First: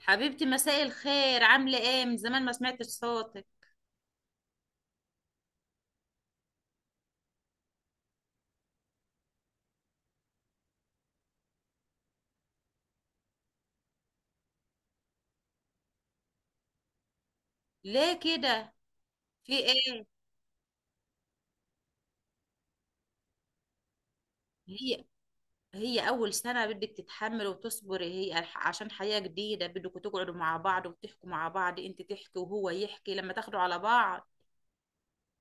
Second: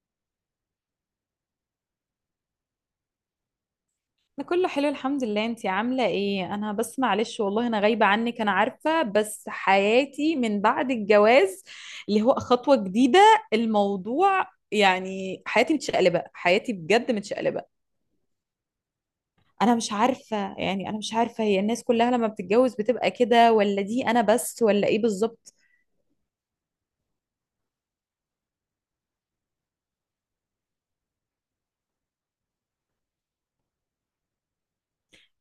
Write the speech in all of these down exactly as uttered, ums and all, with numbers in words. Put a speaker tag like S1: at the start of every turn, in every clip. S1: حبيبتي، مساء الخير. عاملة ايه؟ من زمان ما سمعتش صوتك.
S2: انا كله حلو، الحمد لله. انتي عامله ايه؟ انا بس معلش، والله انا غايبه عنك، انا عارفه، بس حياتي من بعد الجواز اللي هو خطوه جديده، الموضوع يعني حياتي متشقلبه، حياتي بجد متشقلبه.
S1: ليه كده؟ في
S2: انا مش
S1: ايه؟
S2: عارفه، يعني انا مش عارفه هي الناس كلها لما بتتجوز بتبقى كده، ولا دي انا بس، ولا ايه
S1: هي
S2: بالظبط؟
S1: هي اول سنة، بدك تتحمل وتصبري. هي الح- عشان حياة جديدة، بدكوا تقعدوا مع بعض وتحكوا مع بعض، انت تحكي وهو يحكي لما تاخدوا على بعض.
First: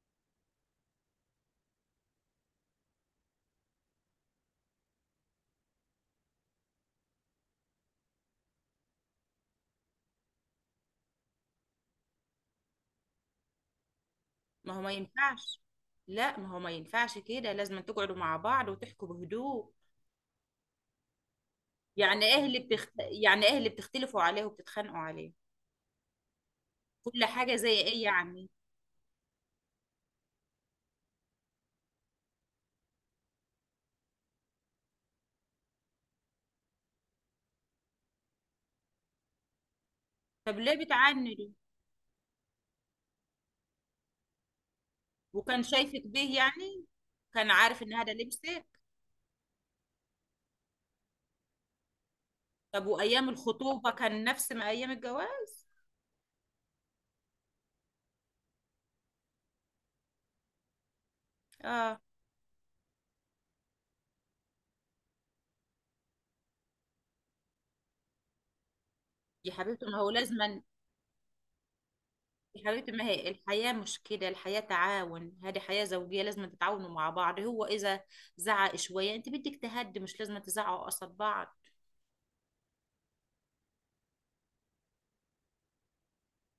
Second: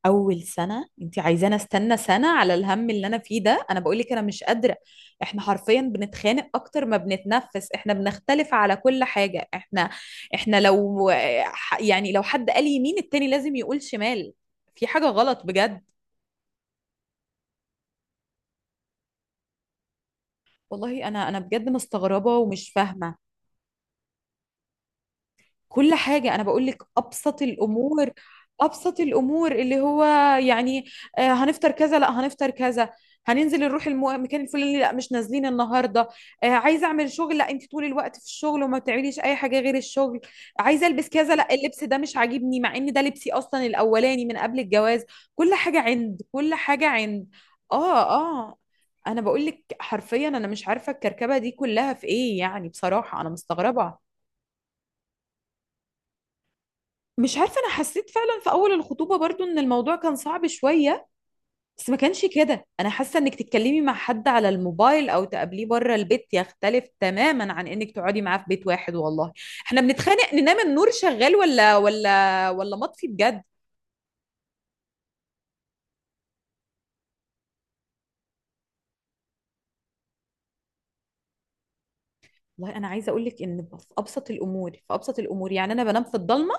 S2: اول سنه انت عايزاني استنى سنه على الهم اللي انا فيه ده؟ انا بقول لك انا مش قادره. احنا حرفيا بنتخانق اكتر ما بنتنفس، احنا بنختلف على كل حاجه. احنا احنا لو يعني لو حد قال يمين التاني لازم يقول شمال.
S1: ما هو
S2: في
S1: ما
S2: حاجه غلط
S1: ينفعش.
S2: بجد.
S1: لا، ما هو ما ينفعش كده، لازم تقعدوا مع بعض وتحكوا بهدوء.
S2: والله انا انا بجد
S1: يعني
S2: مستغربه
S1: ايه اللي
S2: ومش
S1: بتخت...
S2: فاهمه.
S1: يعني ايه اللي بتختلفوا عليه وبتتخانقوا عليه؟
S2: كل حاجة، أنا بقول لك
S1: كل
S2: أبسط
S1: حاجة زي ايه
S2: الأمور.
S1: يعني؟
S2: أبسط الأمور اللي هو يعني آه، هنفطر كذا لا هنفطر كذا. هننزل نروح المو- المكان الفلاني، لا مش نازلين النهاردة. آه، عايزة أعمل شغل، لا أنت طول الوقت في الشغل وما بتعمليش أي حاجة غير الشغل.
S1: طب ليه
S2: عايزة ألبس كذا،
S1: بتعاندوا؟
S2: لا اللبس ده مش عاجبني، مع إن ده لبسي أصلا الأولاني من قبل الجواز. كل
S1: وكان
S2: حاجة
S1: شايفك
S2: عند،
S1: بيه
S2: كل
S1: يعني؟
S2: حاجة عند.
S1: كان عارف ان
S2: آه،
S1: هذا
S2: آه.
S1: لبسك؟
S2: أنا بقول لك حرفيا، أنا مش عارفة الكركبة دي كلها في إيه يعني،
S1: طب
S2: بصراحة
S1: وايام
S2: أنا
S1: الخطوبه
S2: مستغربة.
S1: كان نفس ما ايام الجواز؟
S2: مش عارفة، أنا حسيت فعلا في أول الخطوبة برضو إن الموضوع كان صعب شوية. بس ما
S1: اه.
S2: كانش كده. أنا حاسة إنك تتكلمي مع حد على الموبايل أو تقابليه بره البيت يختلف تماما عن إنك تقعدي معاه في بيت واحد، والله.
S1: يا
S2: إحنا
S1: حبيبتي ما هو
S2: بنتخانق، ننام
S1: لازما.
S2: النور شغال ولا ولا
S1: يا
S2: ولا
S1: حبيبتي، ما
S2: مطفي
S1: هي
S2: بجد.
S1: الحياه مش كده، الحياه تعاون، هذه حياه زوجيه لازم تتعاونوا مع بعض. هو اذا زعق شويه انت بدك تهدي، مش لازم تزعقوا قصاد بعض.
S2: والله أنا عايزة أقول لك إن في أبسط الأمور، في أبسط الأمور يعني أنا بنام في الضلمة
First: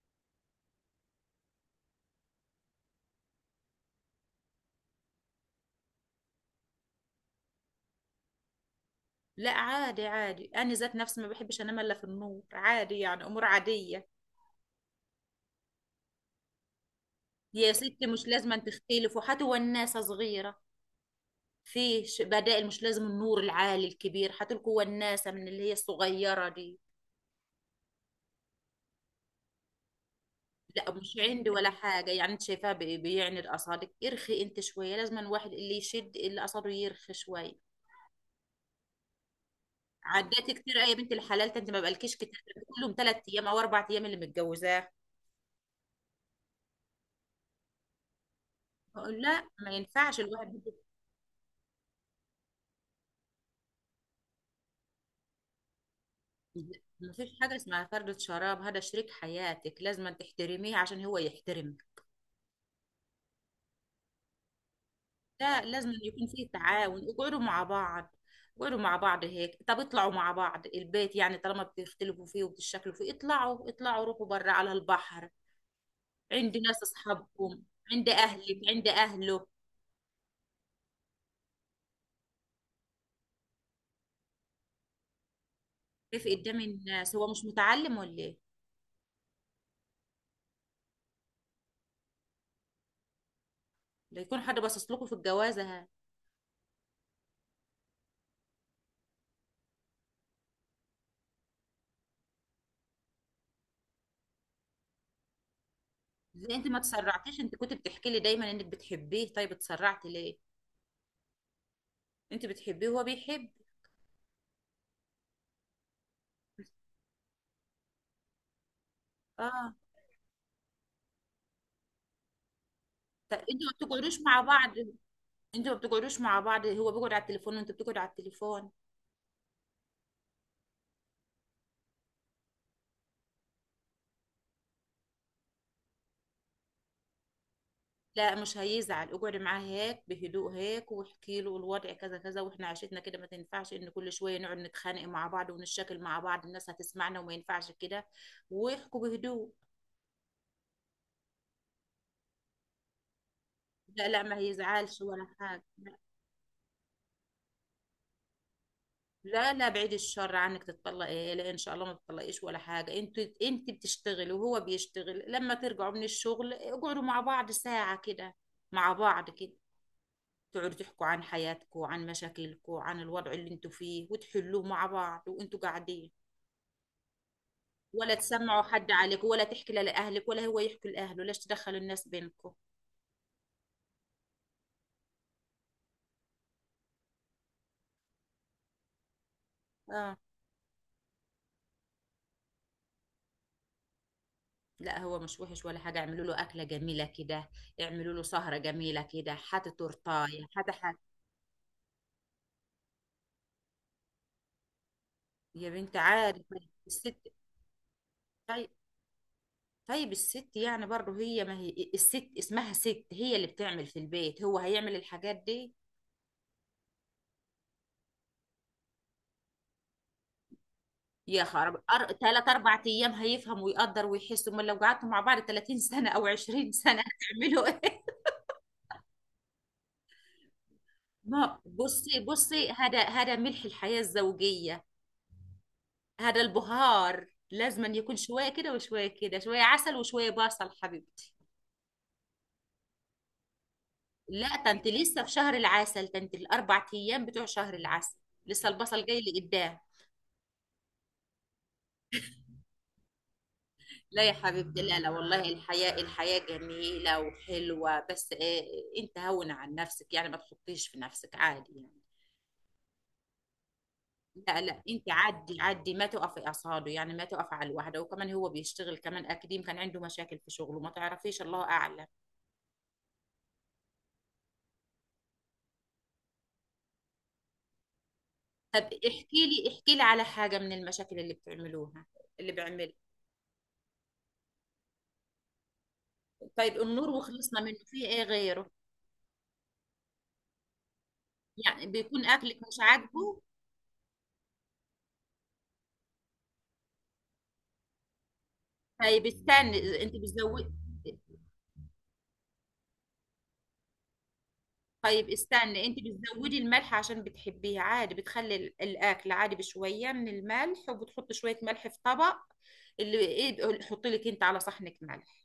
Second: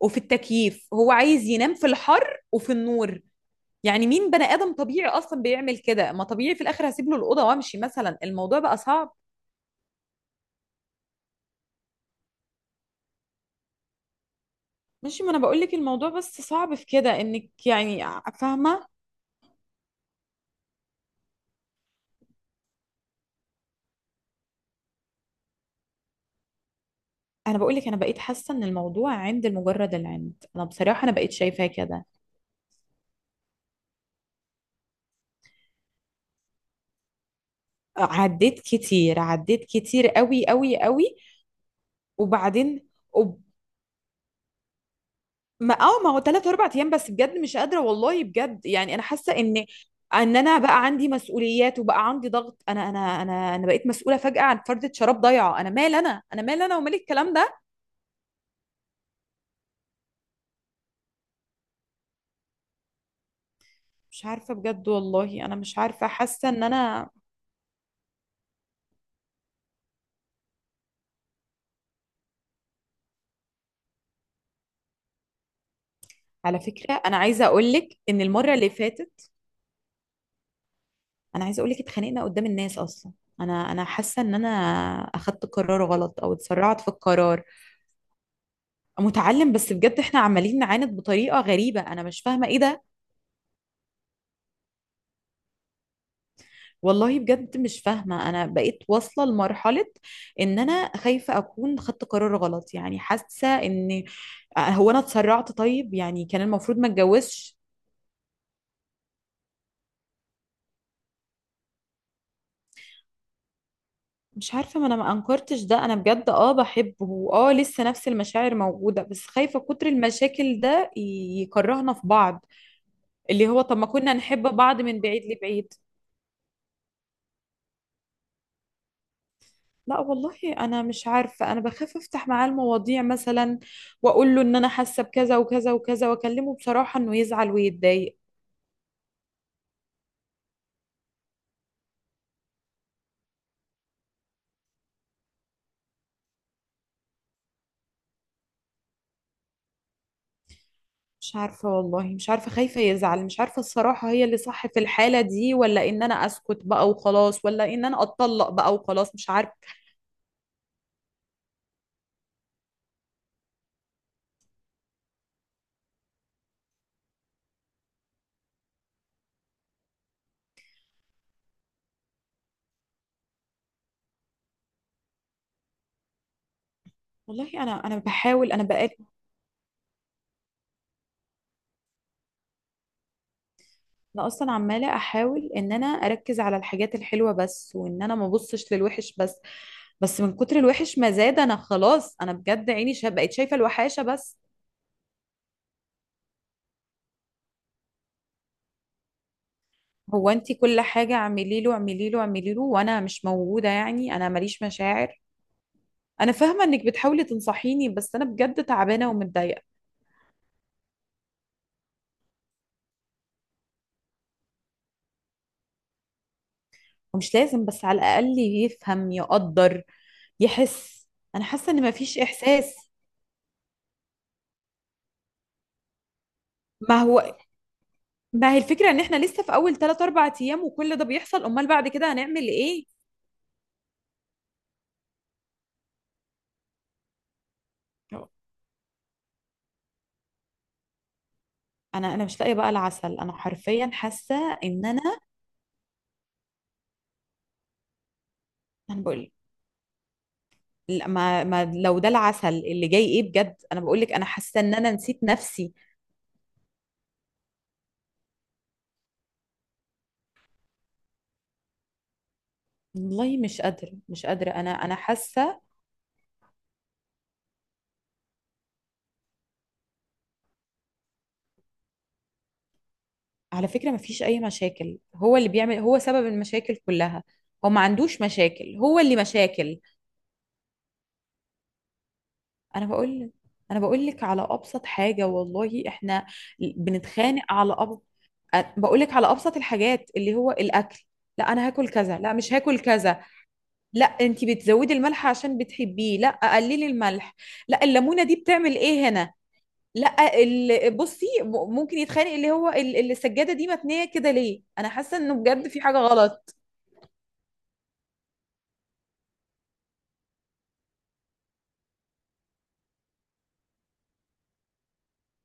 S2: وفي التكييف، هو عايز ينام في الحر وفي النور. يعني مين بني آدم طبيعي أصلا بيعمل كده؟ ما طبيعي في الآخر هسيب له الأوضة وأمشي مثلا، الموضوع بقى صعب.
S1: لا، عادي عادي، انا ذات نفسي ما بحبش انام الا في النور، عادي يعني، امور عاديه.
S2: ماشي، ما انا بقول لك الموضوع بس صعب في كده انك
S1: يا
S2: يعني.
S1: ستي مش لازم
S2: فاهمه.
S1: تختلفوا حتى والناس صغيره. فيه ش- بدائل، مش لازم النور العالي الكبير، حتلكوا وناسة من اللي هي الصغيرة دي.
S2: انا بقول لك، انا بقيت حاسه ان الموضوع عند، مجرد العند. انا
S1: لا،
S2: بصراحه انا
S1: مش
S2: بقيت
S1: عندي
S2: شايفاه
S1: ولا
S2: كده.
S1: حاجة، يعني انت شايفاها بي- بيعني الأصابع، ارخي انت شوية، لازم الواحد اللي يشد اللي أصابعه يرخي شوية.
S2: عديت كتير، عديت كتير قوي
S1: عديت كتير
S2: قوي
S1: يا بنت
S2: قوي.
S1: الحلال، انت ما بقالكيش كتير.
S2: وبعدين.
S1: كلهم ثلاث
S2: وب...
S1: ايام او اربع ايام اللي متجوزاه.
S2: ما اه ما هو ثلاث اربع ايام، بس بجد مش قادره والله، بجد يعني انا
S1: بقول
S2: حاسه
S1: لا،
S2: ان
S1: ما ينفعش
S2: ان انا
S1: الواحد.
S2: بقى عندي مسؤوليات وبقى عندي ضغط، انا انا انا انا بقيت مسؤوله فجاه عن فردة شراب ضايعه. انا مال انا، انا مال انا ومال
S1: ما
S2: الكلام
S1: فيش
S2: ده.
S1: حاجة اسمها فردة شراب، هذا شريك حياتك لازم تحترميه عشان هو يحترمك.
S2: مش عارفه بجد، والله انا
S1: لا،
S2: مش
S1: لازم
S2: عارفه،
S1: يكون في
S2: حاسه ان
S1: تعاون،
S2: انا.
S1: اقعدوا مع بعض. اقعدوا مع بعض هيك، طب اطلعوا مع بعض، البيت يعني طالما بتختلفوا فيه وبتشكلوا فيه، اطلعوا، اطلعوا روحوا برا على البحر، عند
S2: على
S1: ناس
S2: فكرة أنا عايزة
S1: اصحابكم،
S2: أقولك
S1: عند
S2: إن المرة
S1: اهلك،
S2: اللي
S1: عند
S2: فاتت،
S1: اهله.
S2: أنا عايزة أقولك اتخانقنا قدام الناس أصلا. أنا أنا حاسة إن أنا أخدت قرار غلط
S1: كيف
S2: أو
S1: قدام
S2: اتسرعت في
S1: الناس، هو
S2: القرار.
S1: مش متعلم ولا ايه؟
S2: متعلم، بس بجد إحنا عمالين نعاند بطريقة غريبة، أنا مش فاهمة إيه ده.
S1: لا يكون حد باصص لكم في الجوازه، ها؟
S2: والله بجد مش فاهمة. أنا بقيت واصلة لمرحلة إن أنا خايفة أكون خدت قرار غلط، يعني حاسة إن هو أنا اتسرعت؟ طيب يعني كان
S1: ليه انت
S2: المفروض
S1: ما
S2: ما
S1: تسرعتيش؟ انت
S2: اتجوزش.
S1: كنت بتحكي لي دايما انك بتحبيه، طيب اتسرعتي ليه؟ انت بتحبيه وهو بيحب.
S2: مش عارفة، ما انا ما انكرتش ده، انا بجد اه بحبه، واه لسه نفس المشاعر موجودة، بس خايفة
S1: اه.
S2: كتر المشاكل ده ي- يكرهنا في بعض.
S1: طب
S2: اللي
S1: انتوا
S2: هو
S1: ما
S2: طب، ما كنا
S1: بتقعدوش مع
S2: نحب
S1: بعض؟
S2: بعض من بعيد
S1: انتوا
S2: لبعيد.
S1: ما بتقعدوش مع بعض، هو بيقعد على التليفون وانت بتقعد على التليفون.
S2: لا والله، انا مش عارفة، انا بخاف افتح معاه المواضيع مثلا، واقول له ان انا حاسة بكذا وكذا وكذا، واكلمه بصراحة، انه يزعل ويتضايق.
S1: لا، مش هيزعل، اقعدي معاه هيك بهدوء هيك واحكي له الوضع كذا كذا، واحنا عشتنا كده، ما تنفعش ان كل شويه نقعد نتخانق مع بعض ونشكل مع بعض، الناس هتسمعنا وما ينفعش كده. واحكوا بهدوء.
S2: مش عارفة، والله مش عارفة، خايفة يزعل، مش عارفة
S1: لا
S2: الصراحة
S1: لا،
S2: هي
S1: ما
S2: اللي صح في
S1: هيزعلش
S2: الحالة
S1: ولا
S2: دي،
S1: حاجه،
S2: ولا
S1: لا.
S2: ان انا اسكت بقى وخلاص، ولا ان انا اتطلق بقى وخلاص، مش عارفة.
S1: لا لا، بعيد الشر عنك تتطلقي، لا ان شاء الله ما تتطلقيش ولا حاجه. انت انت بتشتغلي وهو بيشتغل، لما ترجعوا من الشغل اقعدوا مع بعض ساعه كده، مع بعض كده، تقعدوا تحكوا عن حياتكم، عن مشاكلكم، عن الوضع اللي انتوا فيه، وتحلوه مع بعض وانتوا قاعدين.
S2: والله انا انا
S1: ولا
S2: بحاول،
S1: تسمعوا
S2: انا
S1: حد
S2: بقالي
S1: عليك، ولا تحكي لا لأهلك ولا هو يحكي لأهله، ليش تدخلوا الناس بينكم؟
S2: انا اصلا عماله احاول ان انا اركز على الحاجات الحلوه بس، وان انا ما ابصش للوحش بس.
S1: اه.
S2: بس من كتر الوحش ما زاد، انا خلاص انا بجد عيني شا... بقيت شايفه الوحاشه بس.
S1: لا، هو مش وحش ولا حاجة، اعملوا له أكلة جميلة كده، اعملوا له سهرة جميلة كده، حتى
S2: هو
S1: تورتاية،
S2: انتي
S1: حتى
S2: كل
S1: حاجة.
S2: حاجه اعملي له، اعملي له، اعملي له، وانا مش موجوده يعني، انا ماليش مشاعر.
S1: يا بنت
S2: انا
S1: عارفة.
S2: فاهمه انك
S1: الست.
S2: بتحاولي تنصحيني، بس انا بجد
S1: طيب.
S2: تعبانه ومتضايقه.
S1: طيب الست يعني برضه هي، ما هي الست اسمها ست، هي اللي بتعمل في البيت، هو هيعمل الحاجات دي؟
S2: ومش لازم، بس على الاقل يفهم، يقدر، يحس.
S1: يا
S2: انا حاسه
S1: خراب،
S2: ان
S1: أر...
S2: مفيش
S1: تلات
S2: احساس.
S1: أربع أيام هيفهم ويقدر ويحس؟ أمال لو قعدتوا مع بعض ثلاثين سنة أو عشرين
S2: ما
S1: سنة
S2: هو،
S1: هتعملوا إيه؟
S2: ما هي الفكرة ان احنا لسه في اول ثلاثة اربعة ايام وكل ده بيحصل،
S1: ما
S2: امال بعد كده
S1: بصي
S2: هنعمل
S1: بصي،
S2: ايه؟
S1: هذا هذا ملح الحياة الزوجية، هذا البهار لازم أن يكون شوية كده وشوية كده، شوية عسل وشوية بصل، حبيبتي.
S2: انا انا مش لاقية بقى العسل، انا حرفيا حاسة
S1: لا،
S2: ان
S1: تنت
S2: انا.
S1: لسه في شهر العسل، تنت الأربع أيام بتوع شهر العسل، لسه
S2: انا
S1: البصل جاي
S2: بقول
S1: لقدام.
S2: لا، ما, ما لو ده العسل اللي جاي ايه بجد، انا بقول لك
S1: لا
S2: انا
S1: يا
S2: حاسة ان
S1: حبيبتي،
S2: انا
S1: لا لا
S2: نسيت
S1: والله،
S2: نفسي.
S1: الحياة الحياة جميلة وحلوة، بس إيه، أنت هون عن نفسك يعني، ما تحطيش في نفسك، عادي يعني.
S2: والله مش قادرة، مش قادرة،
S1: لا
S2: انا
S1: لا،
S2: انا
S1: انت عدي
S2: حاسة.
S1: عدي، ما تقفي اصهاده يعني، ما تقفي على الواحده، وكمان هو بيشتغل، كمان اكاديم كان عنده مشاكل في شغله ما تعرفيش، الله اعلم.
S2: على فكرة، ما فيش اي مشاكل، هو اللي بيعمل، هو سبب المشاكل كلها. هو ما عندوش مشاكل،
S1: طب
S2: هو اللي
S1: احكي لي
S2: مشاكل.
S1: احكي لي على حاجه من المشاكل اللي بتعملوها، اللي
S2: انا
S1: بيعملها.
S2: بقول انا بقول لك على ابسط حاجة. والله احنا
S1: طيب النور
S2: بنتخانق
S1: وخلصنا
S2: على
S1: منه،
S2: أب...
S1: في ايه غيره؟
S2: أ- بقولك على ابسط الحاجات اللي هو الاكل. لا، انا
S1: يعني
S2: هاكل كذا،
S1: بيكون
S2: لا مش
S1: اكلك مش
S2: هاكل كذا.
S1: عاجبه؟
S2: لا انت بتزودي الملح عشان بتحبيه، لا قللي الملح. لا، الليمونه دي بتعمل ايه
S1: طيب
S2: هنا؟
S1: استني، انت
S2: لا
S1: بتزودي.
S2: ال- بصي، م- ممكن يتخانق اللي هو ال- السجاده دي متنيه كده ليه؟ انا حاسه
S1: طيب
S2: انه بجد في
S1: استني، انت
S2: حاجه غلط.
S1: بتزودي الملح عشان بتحبيه، عادي، بتخلي ال- الاكل عادي بشويه من الملح، وبتحط شويه ملح في طبق، اللي ايه، حطي لك انت على صحنك ملح،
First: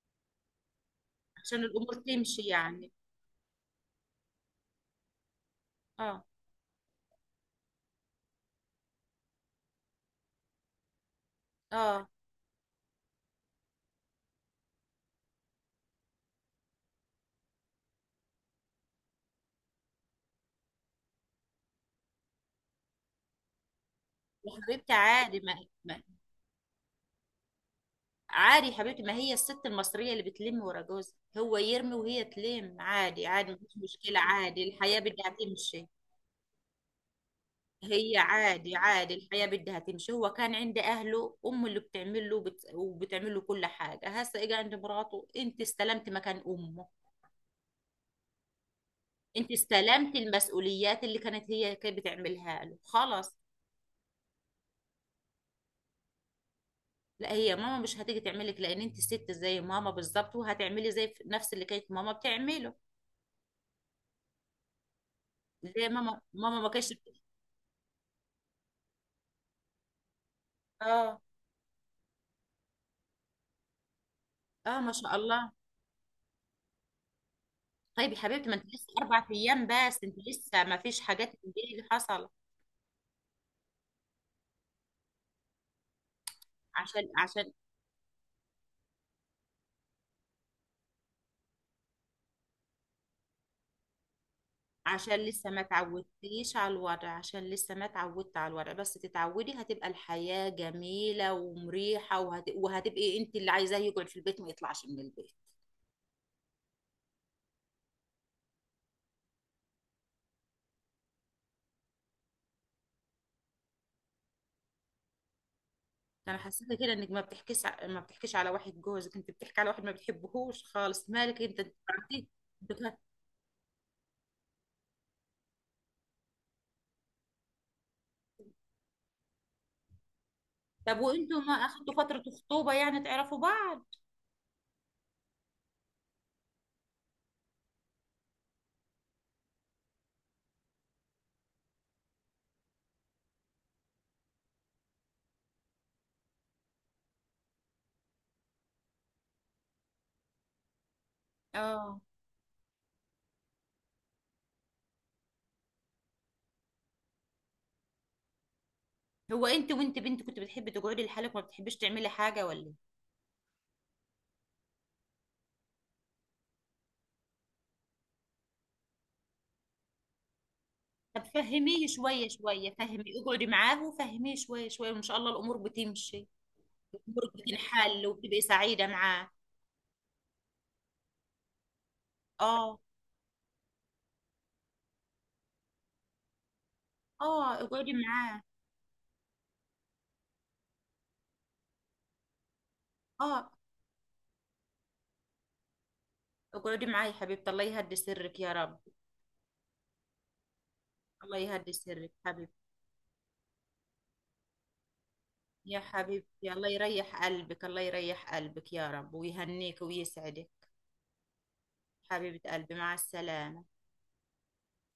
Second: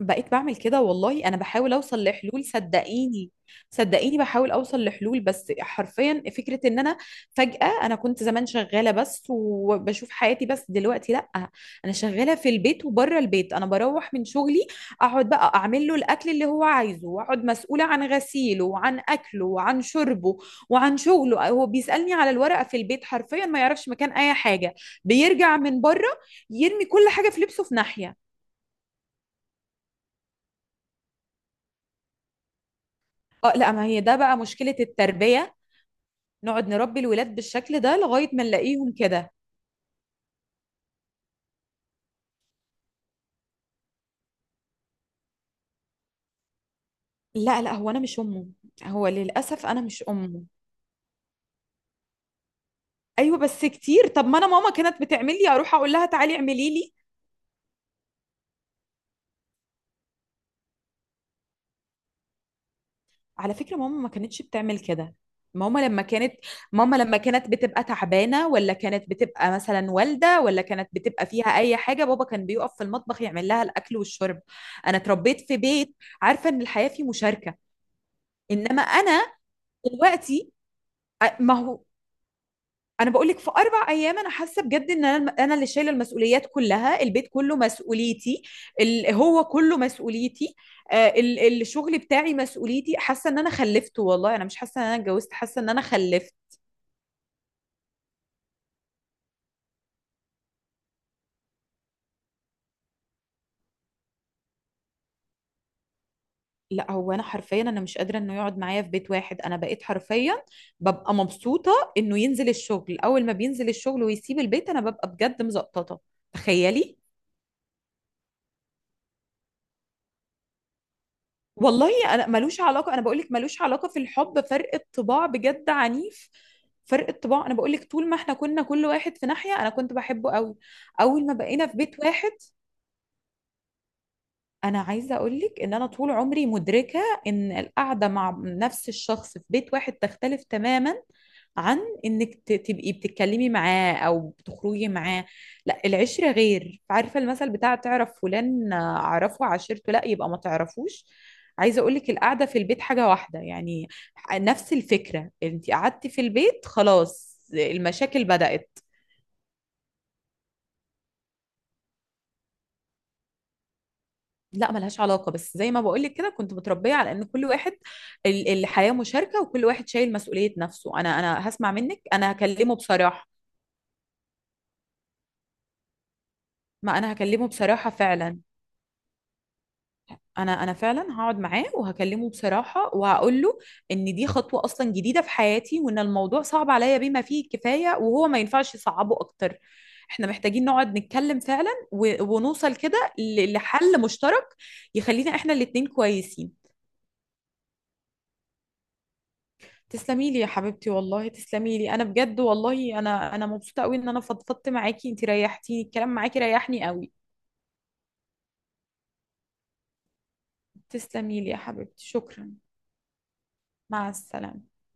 S2: بقيت بعمل كده، والله انا
S1: عشان
S2: بحاول
S1: الامور
S2: اوصل
S1: تمشي
S2: لحلول،
S1: يعني.
S2: صدقيني. صدقيني بحاول اوصل لحلول، بس حرفيا
S1: اه.
S2: فكرة ان انا فجأة. انا كنت زمان شغالة بس، وبشوف حياتي بس، دلوقتي لا. انا
S1: اه.
S2: شغالة في البيت وبره البيت، انا بروح من شغلي، اقعد بقى اعمل له الاكل اللي هو عايزه، واقعد مسؤولة عن غسيله وعن اكله وعن شربه وعن شغله. هو بيسألني على الورقة في البيت، حرفيا ما يعرفش مكان اي
S1: يا
S2: حاجة.
S1: حبيبتي عادي، ما
S2: بيرجع من
S1: ما-
S2: بره يرمي كل حاجة، في لبسه في ناحية.
S1: عادي يا حبيبتي، ما هي الست المصرية اللي بتلم ورا جوزها، هو يرمي وهي تلم، عادي عادي،
S2: اه
S1: مفيش
S2: لا، ما هي ده
S1: مشكلة،
S2: بقى
S1: عادي،
S2: مشكلة
S1: الحياة بدها
S2: التربية.
S1: تمشي.
S2: نقعد نربي الولاد بالشكل ده
S1: هي
S2: لغاية ما
S1: عادي
S2: نلاقيهم
S1: عادي،
S2: كده.
S1: الحياة بدها تمشي. هو كان عند أهله، أمه اللي بتعمل له وبت... وبتعمل له كل حاجة، هسه إجا عند مراته، أنت استلمت مكان أمه،
S2: لا، لا، هو انا مش امه. هو
S1: أنت
S2: للأسف انا مش
S1: استلمت
S2: امه.
S1: المسؤوليات اللي كانت هي كانت بتعملها له، خلاص.
S2: ايوه بس كتير. طب ما انا ماما كانت بتعمل لي، اروح اقول لها تعالي اعملي لي.
S1: لا، هي ماما مش هتيجي تعملك، لان انت ست زي ماما بالظبط، وهتعملي زي ف- نفس اللي كانت ماما بتعمله،
S2: على فكرة، ماما ما كانتش بتعمل كده. ماما
S1: زي
S2: لما
S1: ماما
S2: كانت
S1: ماما ما كانتش
S2: ماما لما
S1: بت-
S2: كانت بتبقى تعبانة، ولا كانت بتبقى مثلا والدة، ولا كانت
S1: اه.
S2: بتبقى فيها اي حاجة، بابا كان بيقف في المطبخ يعمل لها الاكل والشرب.
S1: اه، ما
S2: انا
S1: شاء
S2: اتربيت
S1: الله.
S2: في بيت عارفة ان الحياة فيه مشاركة.
S1: طيب يا حبيبتي، ما انت
S2: انما
S1: لسه
S2: انا
S1: اربع ايام بس، انت
S2: دلوقتي،
S1: لسه ما فيش حاجات
S2: أ-
S1: من
S2: ما
S1: دي
S2: هو
S1: اللي حصل.
S2: انا بقول لك في اربع ايام، انا حاسه بجد ان انا انا اللي شايله المسؤوليات كلها،
S1: عشان
S2: البيت
S1: عشان
S2: كله مسؤوليتي. ال- هو كله مسؤوليتي. آه، ال- الشغل بتاعي مسؤوليتي. حاسه ان انا خلفت، والله انا مش حاسه ان انا
S1: عشان
S2: اتجوزت،
S1: لسه
S2: حاسه
S1: ما
S2: ان انا خلفت.
S1: تعودتيش على الوضع، عشان لسه ما تعودت على الوضع، بس تتعودي هتبقى الحياة جميلة ومريحة، وهت... وهتبقي انت اللي عايزاه يقعد في البيت، ما يطلعش من البيت.
S2: لا هو انا حرفيا، انا مش قادره انه يقعد معايا في بيت واحد. انا بقيت حرفيا ببقى مبسوطه انه ينزل الشغل، اول ما بينزل الشغل ويسيب البيت انا ببقى بجد مزقططه.
S1: انا حسيت كده
S2: تخيلي،
S1: انك ما بتحكيش ع- ما بتحكيش على واحد جوزك، انت بتحكي على واحد ما بتحبهوش خالص، مالك انت، أنت
S2: والله
S1: عارفين.
S2: انا ملوش
S1: بت-
S2: علاقه، انا بقول لك ملوش علاقه في الحب، فرق الطباع بجد عنيف. فرق الطباع، انا بقول لك طول ما احنا كنا كل واحد في ناحيه، انا كنت بحبه قوي.
S1: طب
S2: اول ما
S1: وانتوا ما
S2: بقينا في
S1: اخدتوا
S2: بيت
S1: فترة
S2: واحد.
S1: خطوبة يعني تعرفوا بعض؟
S2: انا عايزه اقولك ان انا طول عمري مدركه ان القعده مع نفس الشخص في بيت واحد تختلف تماما عن انك ت- تبقي بتتكلمي معاه او بتخرجي معاه. لا، العشره غير. عارفه المثل بتاع تعرف فلان؟ آه، اعرفه عشرته؟ لا يبقى ما تعرفوش. عايزه
S1: اه.
S2: اقولك القعده في البيت حاجه واحده يعني، نفس الفكره. انت قعدتي في البيت، خلاص المشاكل بدأت.
S1: هو انت وانت بنت كنت بتحبي تقعدي لحالك وما بتحبيش تعملي حاجة ولا إيه؟
S2: لا، ملهاش علاقة، بس زي ما بقولك كده، كنت متربية على ان كل واحد ال- الحياة مشاركة، وكل واحد شايل مسؤولية نفسه. انا
S1: طب
S2: انا هسمع
S1: فهميه
S2: منك،
S1: شوية
S2: انا
S1: شوية،
S2: هكلمه
S1: فهمي،
S2: بصراحة.
S1: اقعدي معاه وفهميه شوية شوية، وان شاء الله الامور بتمشي،
S2: ما انا
S1: الامور
S2: هكلمه بصراحة
S1: بتنحل
S2: فعلا.
S1: وبتبقي سعيدة معاه.
S2: انا انا فعلا هقعد معاه وهكلمه
S1: اه.
S2: بصراحة، وهقول له ان دي خطوة اصلا جديدة في حياتي، وان الموضوع صعب عليا بما فيه
S1: اه.
S2: الكفاية،
S1: اقعدي
S2: وهو ما
S1: معاه.
S2: ينفعش يصعبه اكتر. احنا محتاجين نقعد نتكلم فعلا و- ونوصل كده
S1: اه،
S2: ل- لحل مشترك يخلينا احنا الاتنين كويسين.
S1: اقعدي معاه يا حبيبتي، الله يهدي سرك يا رب.
S2: تسلمي لي يا حبيبتي، والله
S1: الله يهدي
S2: تسلمي لي. انا
S1: سرك
S2: بجد
S1: حبيبتي.
S2: والله انا انا مبسوطه قوي ان انا فضفضت معاكي. انت
S1: يا
S2: ريحتيني، الكلام معاكي
S1: حبيبتي، الله
S2: ريحني قوي.
S1: يريح قلبك، الله يريح قلبك يا رب، ويهنيك ويسعدك.
S2: تسلمي لي يا حبيبتي،
S1: حبيبة
S2: شكرا.
S1: قلبي، مع السلامة.
S2: مع السلامه.